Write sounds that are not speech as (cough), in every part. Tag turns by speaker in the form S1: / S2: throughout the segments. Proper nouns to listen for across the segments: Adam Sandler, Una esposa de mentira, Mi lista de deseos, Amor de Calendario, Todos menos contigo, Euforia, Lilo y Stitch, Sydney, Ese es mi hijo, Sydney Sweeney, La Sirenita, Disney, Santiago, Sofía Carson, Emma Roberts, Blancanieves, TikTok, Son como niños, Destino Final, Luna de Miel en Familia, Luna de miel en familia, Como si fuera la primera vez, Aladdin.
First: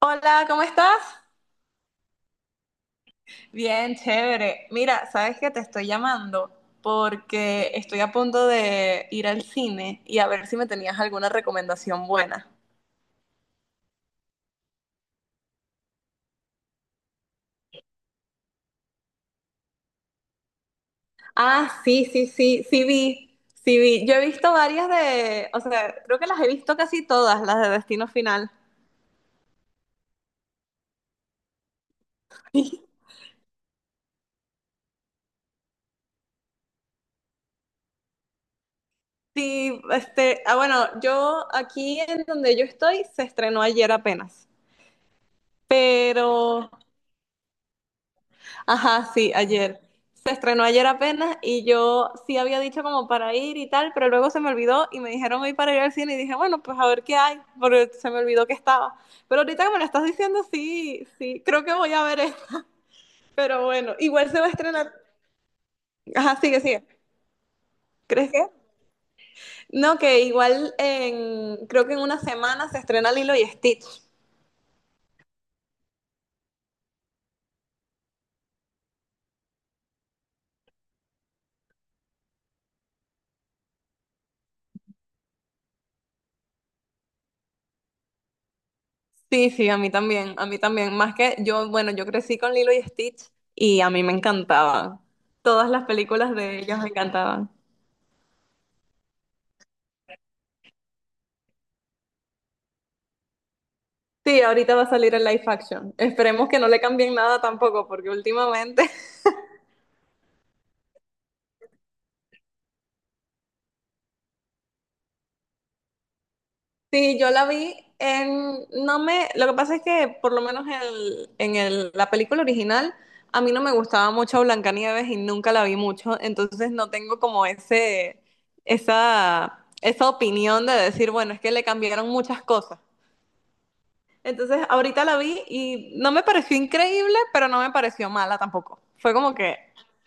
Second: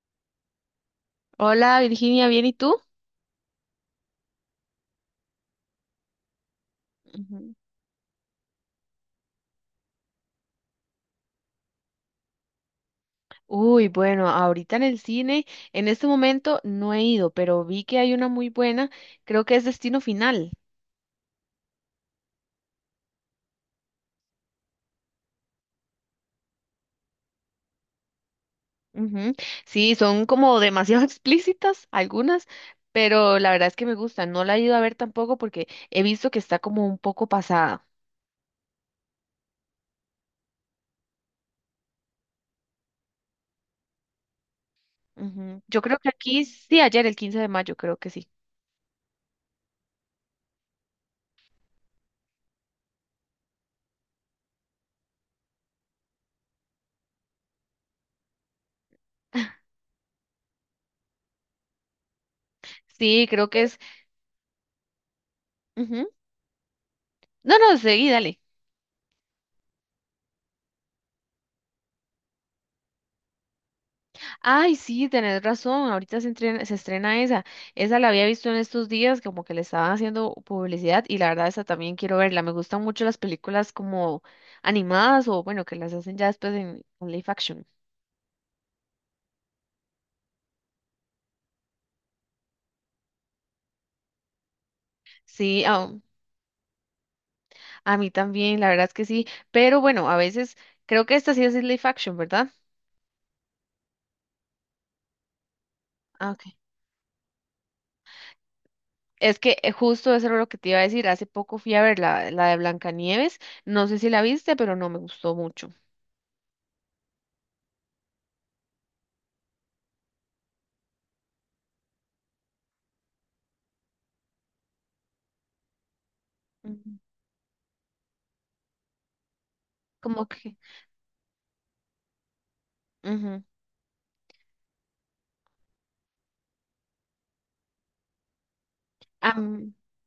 S1: Hola, ¿cómo estás?
S2: Hola Virginia, ¿bien y tú?
S1: Bien, chévere. Mira, sabes que te estoy llamando
S2: Ujú.
S1: porque estoy a punto de ir al cine y a ver si me tenías alguna recomendación buena.
S2: Uy, bueno, ahorita en el cine, en este momento no he ido, pero vi que hay una muy buena, creo que es Destino Final.
S1: Ah, sí, sí, sí, sí vi, sí vi. Yo he visto varias de, o sea, creo que las he visto casi todas, las de Destino Final.
S2: Ujú. Sí, son como demasiado (laughs) explícitas algunas,
S1: (laughs)
S2: pero la verdad es que me gustan. No la he ido a ver tampoco porque he visto que está como un poco pasada.
S1: Sí, este, ah, bueno, yo aquí en donde yo estoy se estrenó ayer apenas,
S2: Ujú. Yo creo que aquí,
S1: pero.
S2: sí, ayer, el 15 de mayo, creo que sí.
S1: Ajá, sí, ayer. Se estrenó ayer apenas y yo sí había dicho como para ir y tal, pero luego se me olvidó y me dijeron hoy para ir al cine y dije, bueno, pues a ver qué hay, porque se me olvidó que estaba. Pero ahorita que me lo estás diciendo, sí, sí, creo que voy a ver eso.
S2: Sí, creo que
S1: Pero
S2: es...
S1: bueno, igual se va a estrenar.
S2: ujú.
S1: Ajá, sigue, sigue.
S2: No, no, seguí,
S1: ¿Crees
S2: dale.
S1: que? No, que igual creo que en una semana se estrena Lilo y Stitch.
S2: Ay, sí, tenés razón. Ahorita se estrena esa. Esa la había visto en estos días, como que le estaban haciendo publicidad y la verdad esa también quiero verla. Me gustan mucho las películas como animadas o bueno, que las hacen ya después en live action.
S1: Sí, sí, a mí también, a mí también. Más que yo, bueno, yo crecí con Lilo y Stitch y a mí me encantaban.
S2: Sí,
S1: Todas las películas de ellas me encantaban.
S2: a mí también, la verdad es que sí. Pero bueno, a veces creo que esta sí es live action, ¿verdad?
S1: Sí, ahorita va a salir el live action.
S2: Ah,
S1: Esperemos
S2: ok.
S1: que no le cambien nada tampoco, porque últimamente. (laughs)
S2: Es que justo eso era lo que te iba a decir. Hace poco fui a ver la de Blancanieves. No sé si la viste, pero no me gustó mucho.
S1: Sí, yo la vi en... No me... Lo que pasa es que por lo menos la película original a mí no me gustaba mucho Blancanieves y nunca la vi mucho, entonces no
S2: Ujú.
S1: tengo como esa
S2: Como que...
S1: opinión de decir, bueno, es que le cambiaron muchas cosas.
S2: ujú.
S1: Entonces, ahorita la vi y no me pareció increíble, pero no me pareció mala tampoco. Fue como que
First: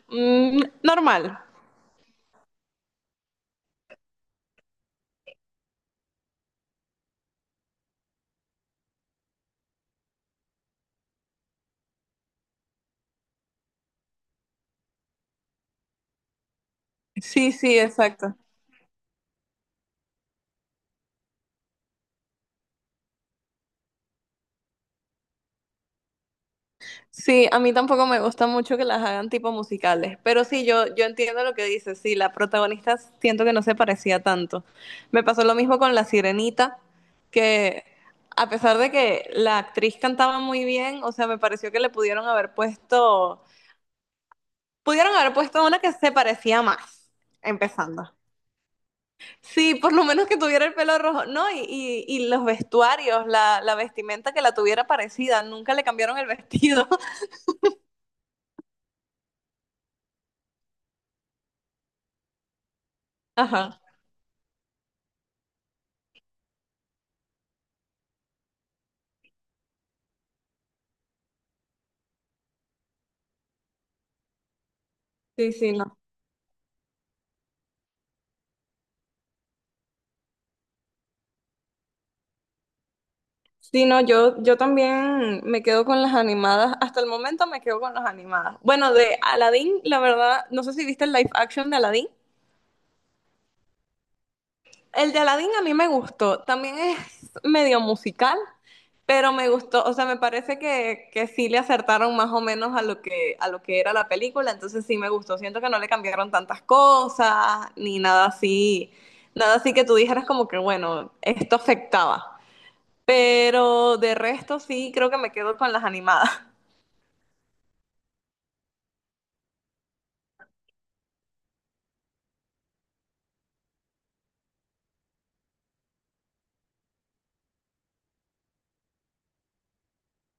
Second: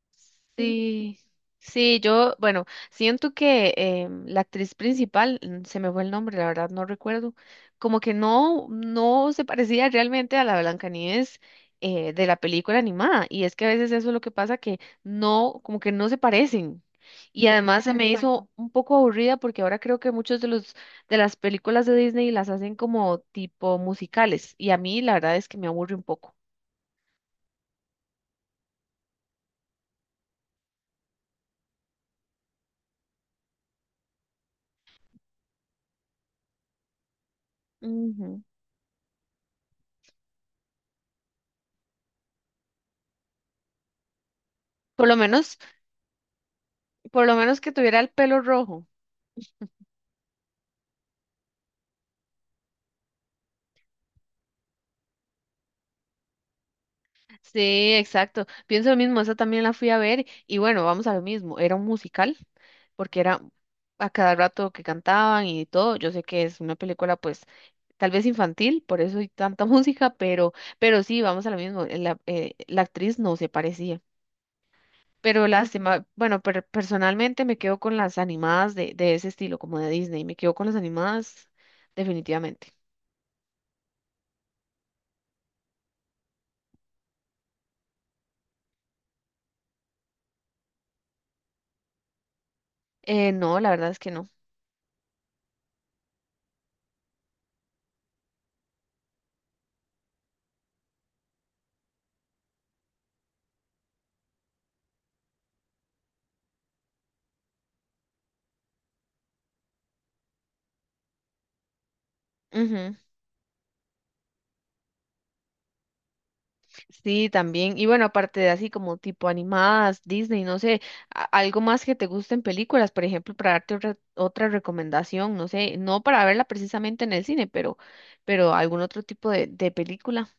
S2: Sí,
S1: normal.
S2: sí, yo, bueno, siento que la actriz principal, mm, se me fue el nombre, la verdad no recuerdo, como que no, no se parecía realmente a la Blancanieves de la película animada, y es que a veces eso es lo que pasa, que no, como que no se parecen, y
S1: Sí, sí,
S2: además se me
S1: exacto.
S2: Exacto. hizo un poco aburrida porque ahora creo que muchos de los, de las películas de Disney las hacen como tipo musicales, y a mí la verdad es que me aburre un poco,
S1: Sí, a mí tampoco me gusta mucho que las hagan tipo musicales, pero sí, yo entiendo lo que dices. Sí, la protagonista siento que no se parecía tanto. Me pasó lo mismo con La Sirenita, que
S2: Ujú.
S1: a pesar de que la actriz cantaba muy bien, o sea, me pareció que le
S2: por lo
S1: pudieron haber
S2: menos,
S1: puesto una que se parecía más,
S2: por lo menos que tuviera el
S1: empezando.
S2: pelo rojo.
S1: Sí, por lo menos que tuviera el pelo rojo, ¿no? Y los vestuarios, la vestimenta que la tuviera parecida, nunca le cambiaron el vestido. (laughs)
S2: Sí, exacto. Pienso lo mismo, esa también la fui a ver y bueno, vamos a lo mismo, era un musical, porque era
S1: Ajá.
S2: a cada rato que cantaban y todo. Yo sé que es una película pues tal vez infantil, por eso hay tanta (laughs) música, pero sí, vamos a lo mismo, la actriz no se parecía. Pero
S1: Sí, sí, no.
S2: lástima, bueno, personalmente me quedo con las animadas de ese estilo, como de Disney, me quedo con las animadas definitivamente.
S1: Sí, no, yo también me quedo con las animadas. Hasta el momento me quedo con las animadas. Bueno, de Aladdin, la verdad, no sé si viste el live action de Aladdin.
S2: No, la verdad es que no.
S1: El de Aladdin a mí me gustó. También es (laughs) medio musical, pero me gustó. O sea, me parece que sí le acertaron más o menos a lo que era la película. Entonces sí me gustó. Siento que no le cambiaron tantas cosas, ni nada así. Nada así que tú dijeras como que, bueno, esto afectaba.
S2: Ujú.
S1: Pero de resto sí creo que me quedo con las animadas. (laughs)
S2: Sí, también. Y bueno, aparte de así como tipo animadas, Disney, no sé, algo más que te gusten películas, por ejemplo, para darte otra recomendación, no sé, no para verla precisamente en el cine, pero algún otro tipo de película.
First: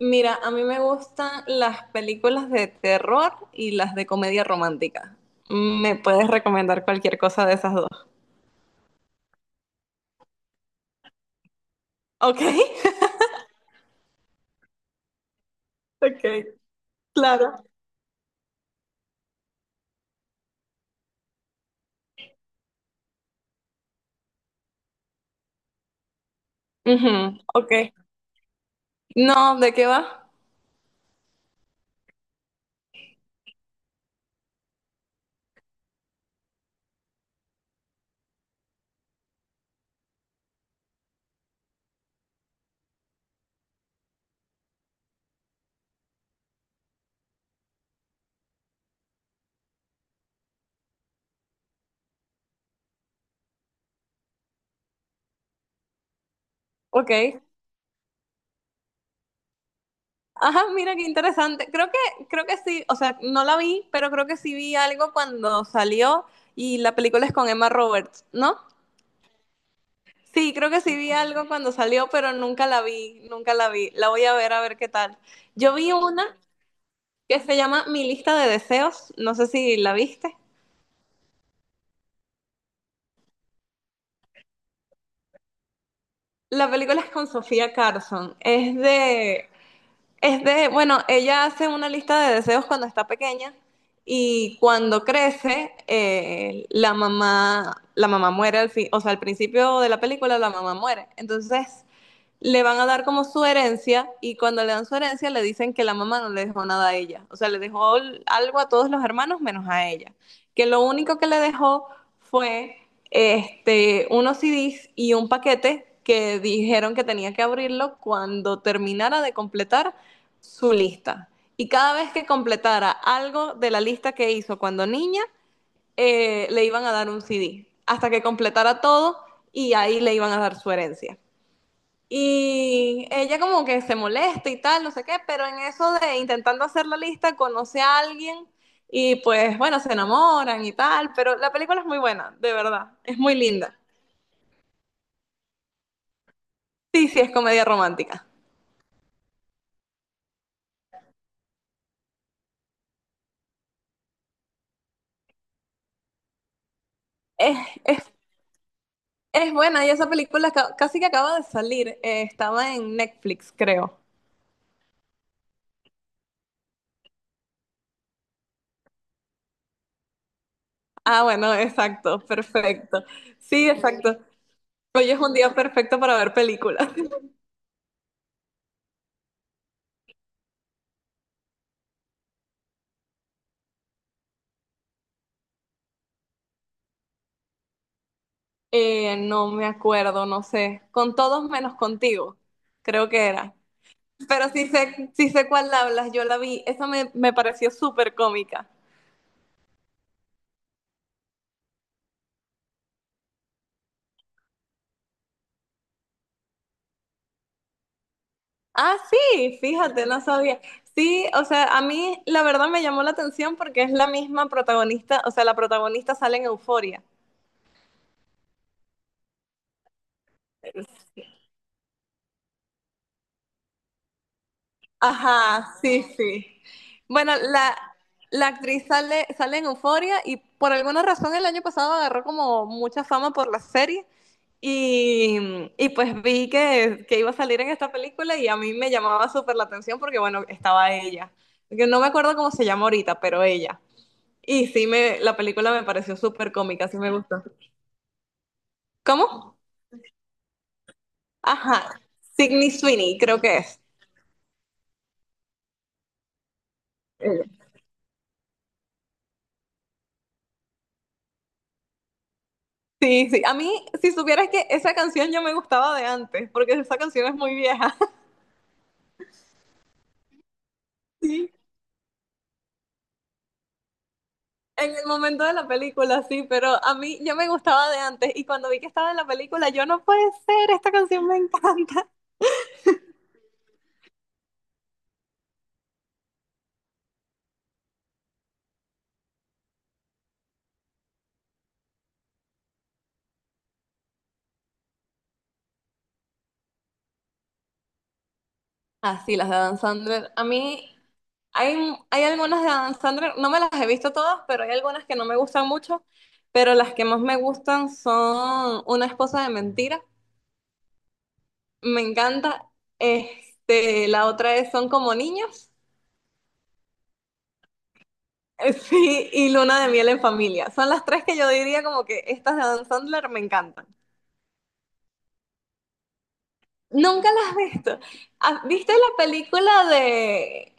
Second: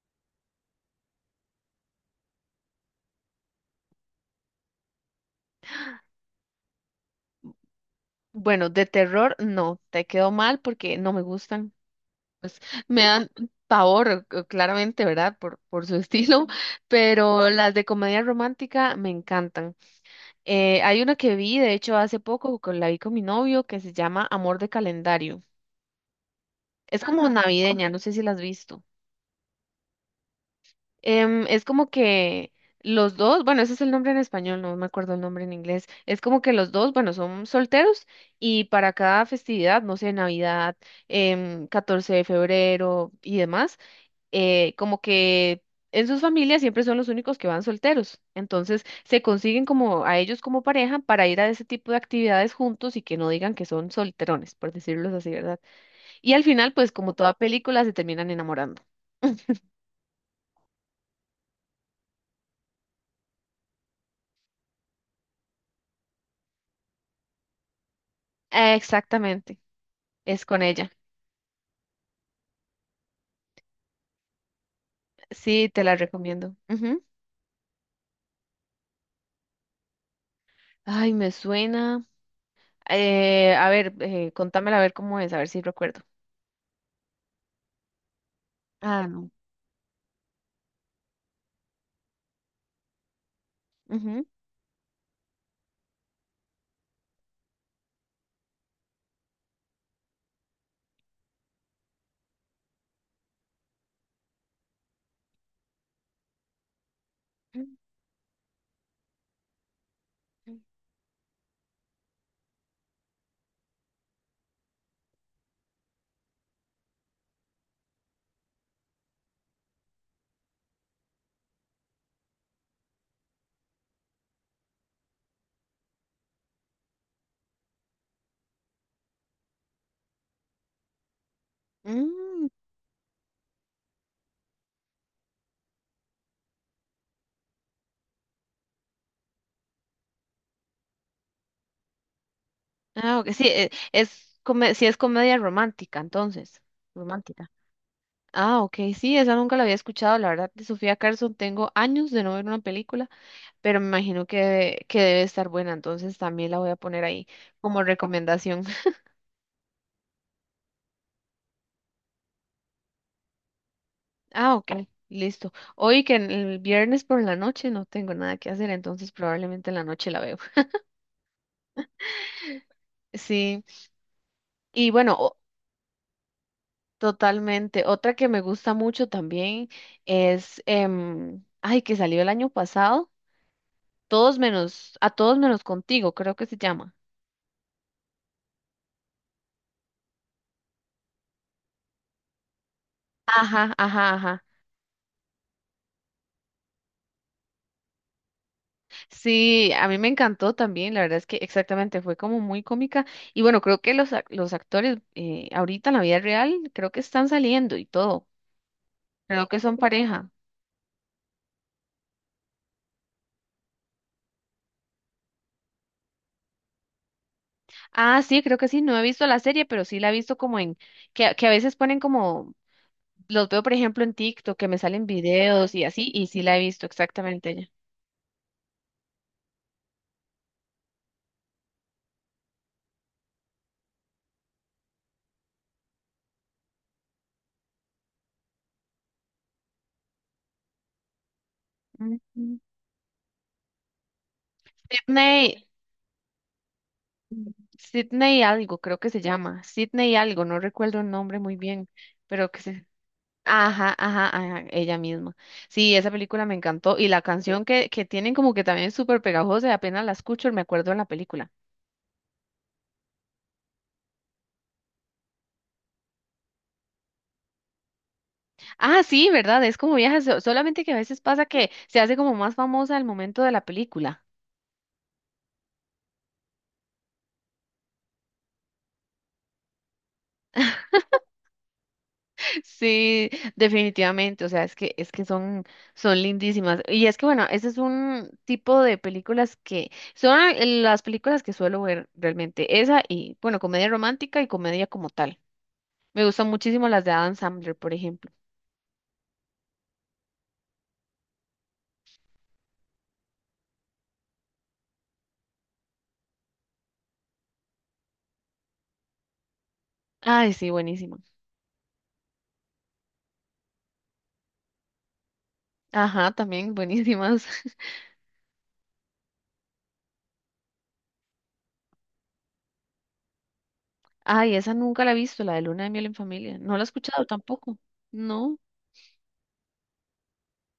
S1: Mira, a mí me gustan las películas de terror y las de comedia romántica. ¿Me puedes recomendar cualquier cosa de esas dos?
S2: Bueno, de terror, no, te quedó mal porque no me gustan.
S1: Ok,
S2: (laughs)
S1: (laughs)
S2: Me dan pavor, claramente, ¿verdad? Por su (laughs)
S1: ok,
S2: estilo, pero
S1: claro.
S2: las de comedia romántica me encantan. Hay una que vi, de hecho, hace poco, con, la vi con mi novio, que se llama Amor de Calendario. Es como
S1: Ujú, ok.
S2: navideña, no sé si la has visto.
S1: No, ¿de qué va?
S2: Em, es como que los dos, bueno, ese es el nombre en español, no me acuerdo el nombre en inglés. Es como que los dos, bueno, son solteros y para cada festividad, no sé, Navidad, 14 de febrero y demás, como que en sus familias siempre son los únicos que van solteros. Entonces se consiguen como a ellos como pareja para ir a ese tipo de actividades juntos y que no digan que son solterones, por decirlo así, ¿verdad? Y al final, pues como toda
S1: Ok.
S2: película, se terminan enamorando.
S1: Ajá, mira qué interesante. Creo que sí, o sea, no la vi, pero creo que sí vi algo cuando salió y la película es con Emma Roberts, ¿no?
S2: Exactamente, es
S1: Sí,
S2: con
S1: creo que
S2: ella.
S1: sí vi algo cuando salió, pero nunca la vi, nunca la vi. La voy a ver qué tal.
S2: Sí,
S1: Yo
S2: te
S1: vi
S2: la
S1: una
S2: recomiendo. Ujú.
S1: que se llama Mi lista de deseos, no sé si la viste.
S2: Ay, me suena. A ver, contámela a ver cómo es, a ver si recuerdo.
S1: La película es con Sofía Carson, es
S2: Ah, no.
S1: de Es de, bueno, ella hace una lista de deseos cuando está pequeña
S2: Ujú.
S1: y cuando crece, la mamá muere al fin, o sea, al principio de la película la mamá muere. Entonces, le van a dar como su herencia y cuando le dan su herencia le dicen que la mamá no le dejó nada a ella, o sea, le dejó algo a todos los hermanos menos a ella, que lo único que le dejó fue unos CDs y un paquete que dijeron que tenía que abrirlo cuando terminara de completar su lista. Y cada vez que completara algo de la lista que hizo cuando niña, le iban a dar un CD, hasta que completara todo y ahí le iban a dar su herencia.
S2: Mm,
S1: Y ella como que se molesta y tal, no sé qué, pero en eso de intentando hacer la lista, conoce a alguien y pues bueno, se enamoran y tal, pero la película es muy buena, de verdad,
S2: Ah,
S1: es
S2: ok,
S1: muy
S2: sí,
S1: linda.
S2: sí es comedia romántica, entonces.
S1: Sí, sí, es
S2: Romántica.
S1: comedia romántica.
S2: Ah, ok, sí, esa nunca la había escuchado, la verdad, de Sofía Carson tengo años de no ver una película, pero me imagino que debe estar buena, entonces también la voy a poner ahí
S1: Es,
S2: como
S1: es,
S2: recomendación.
S1: es buena y esa película casi que acaba de salir, estaba en Netflix, creo.
S2: Ah, ok, listo. Hoy el viernes por la noche no tengo nada que hacer, entonces probablemente en la noche la veo. (laughs)
S1: Ah, bueno, exacto, perfecto.
S2: Sí,
S1: Sí, exacto.
S2: y
S1: Hoy
S2: bueno,
S1: es un
S2: o-
S1: día perfecto para ver películas.
S2: totalmente. Otra que me gusta mucho también es, ay, que salió el año pasado, a todos menos contigo, creo que se llama.
S1: No me acuerdo, no sé. Con todos menos contigo, creo que era.
S2: Ajá, ajá, ajá.
S1: Pero sí sé cuál hablas, yo la vi. Esa me pareció súper cómica.
S2: Sí, a mí me encantó también, la verdad es que exactamente fue como muy cómica. Y bueno, creo que los, los actores ahorita en la vida real creo que están saliendo y todo.
S1: Ah,
S2: Creo
S1: sí,
S2: que son
S1: fíjate, no
S2: pareja.
S1: sabía. Sí, o sea, a mí la verdad me llamó la atención porque es la misma protagonista, o sea, la protagonista sale en Euforia.
S2: Ah, sí, creo que sí, no he visto la serie, pero sí la he visto como en, que a veces ponen como, los veo por ejemplo en TikTok, que me salen
S1: Ajá,
S2: videos y
S1: sí,
S2: así, y sí
S1: sí.
S2: la he visto
S1: Bueno,
S2: exactamente ella.
S1: la actriz sale, sale en Euforia y por alguna razón el año pasado agarró como mucha fama por la serie y pues vi que iba a salir en esta película y a mí me llamaba súper la atención porque bueno, estaba ella. Yo no me acuerdo cómo
S2: Ujú.
S1: se llama ahorita, pero ella. Y sí, la
S2: Sydney,
S1: película me pareció súper cómica, sí me gustó.
S2: Sydney algo, creo que se
S1: ¿Cómo?
S2: llama, Sydney algo, no recuerdo el nombre muy bien,
S1: Ajá,
S2: pero que
S1: Sydney
S2: se...
S1: Sweeney creo que es.
S2: Ajá, ajá, ajá, ella misma. Sí, esa película me encantó y la canción que tienen como que también es súper pegajosa, y apenas la escucho, me acuerdo de la película.
S1: Sí, sí. A mí, si supieras que esa canción ya me gustaba de antes, porque esa canción es muy vieja. (laughs)
S2: Ah, sí, ¿verdad? Es como viejas, solamente que a veces pasa
S1: Sí.
S2: que se hace como más famosa al momento de la película.
S1: En el momento de la película, sí, pero a mí ya me gustaba de antes y cuando vi que estaba en la película, yo no puede ser, esta canción me encanta. (laughs)
S2: (laughs) Sí, definitivamente, o sea, es que son son lindísimas. Y es que bueno, ese es un tipo de películas que son las películas que suelo ver realmente, esa y bueno, comedia romántica y comedia como tal. Me gustan muchísimo las de Adam Sandler, por ejemplo.
S1: Ah, sí, las de Adam Sandler. A mí hay, hay algunas de Adam Sandler, no me las he visto todas, pero hay algunas que no me gustan mucho, pero las que más me gustan son Una esposa de mentira,
S2: Ay, sí, buenísima.
S1: me encanta. La otra es Son como niños.
S2: Ajá, también buenísimas. (laughs)
S1: (laughs) Sí, y Luna de Miel en Familia. Son las tres que yo diría como que estas de Adam Sandler me encantan.
S2: Ay, esa nunca la he visto, la de Luna de miel en familia. No la he escuchado
S1: Nunca las has
S2: tampoco.
S1: visto.
S2: No.
S1: Ah, ¿Viste la película de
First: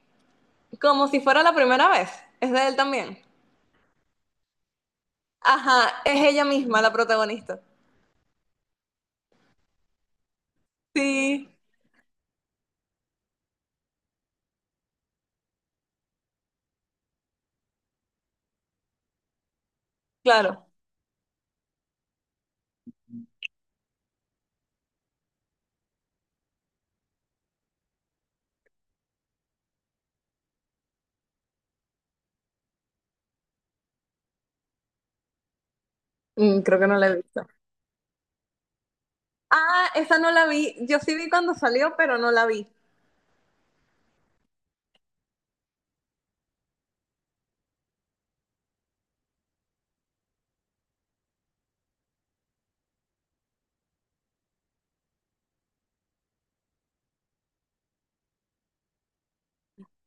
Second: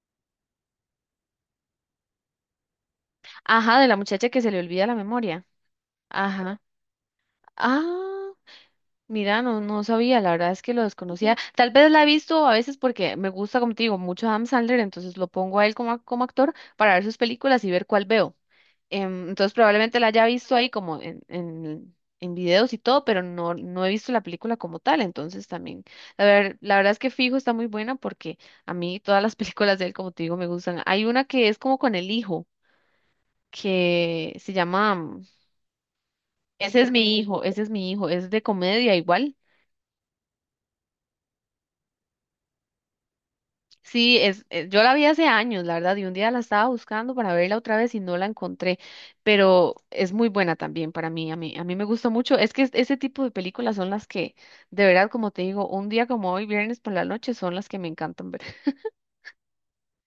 S1: Como si fuera la primera vez? Es de él también.
S2: Ajá, de la muchacha que se le olvida la memoria.
S1: Ajá, es ella
S2: Ajá.
S1: misma la protagonista.
S2: Ah, mira, no, no sabía, la verdad es que lo desconocía.
S1: Sí,
S2: Tal vez la he visto a veces porque me gusta, como te digo, mucho Adam Sandler, entonces lo pongo a él como, como actor para ver sus películas y ver cuál veo. Entonces probablemente la haya visto
S1: claro.
S2: ahí como en videos y todo, pero no, no he visto la película como tal, entonces también, la verdad es que Fijo está muy buena porque a mí todas las (laughs) películas de él, como te digo, me gustan. Hay una que es como con el hijo, que se llama...
S1: Creo
S2: Ese
S1: que
S2: es
S1: no la he
S2: mi hijo,
S1: visto.
S2: ese es mi hijo, es de comedia igual.
S1: Ah, esa no la vi. Yo sí vi cuando salió, pero no la vi.
S2: Sí, es, yo la vi hace años, la verdad, y un día la estaba buscando para verla otra vez y no la encontré, pero es muy buena también para mí, a mí me gusta mucho. Es que ese tipo de películas son las que, de verdad, como te digo, un día como hoy, viernes por la noche, son las que me encantan ver. (laughs)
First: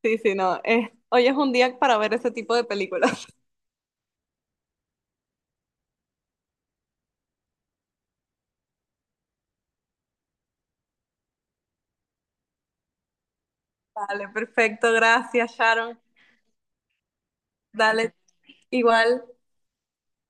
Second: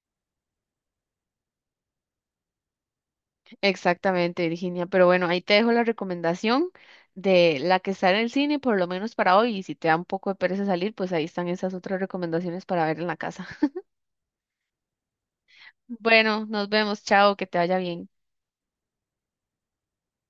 S1: Sí, sí, no. Hoy es un día para ver ese tipo de películas.
S2: Exactamente, Virginia, pero bueno, ahí te dejo la recomendación de la que está en el cine, por lo menos para hoy, y si te da un poco de pereza salir, pues ahí están esas otras recomendaciones para ver en la casa.
S1: (laughs) Vale, perfecto. Gracias, Sharon.
S2: Bueno, nos vemos, chao, que te vaya bien.
S1: Dale, igual.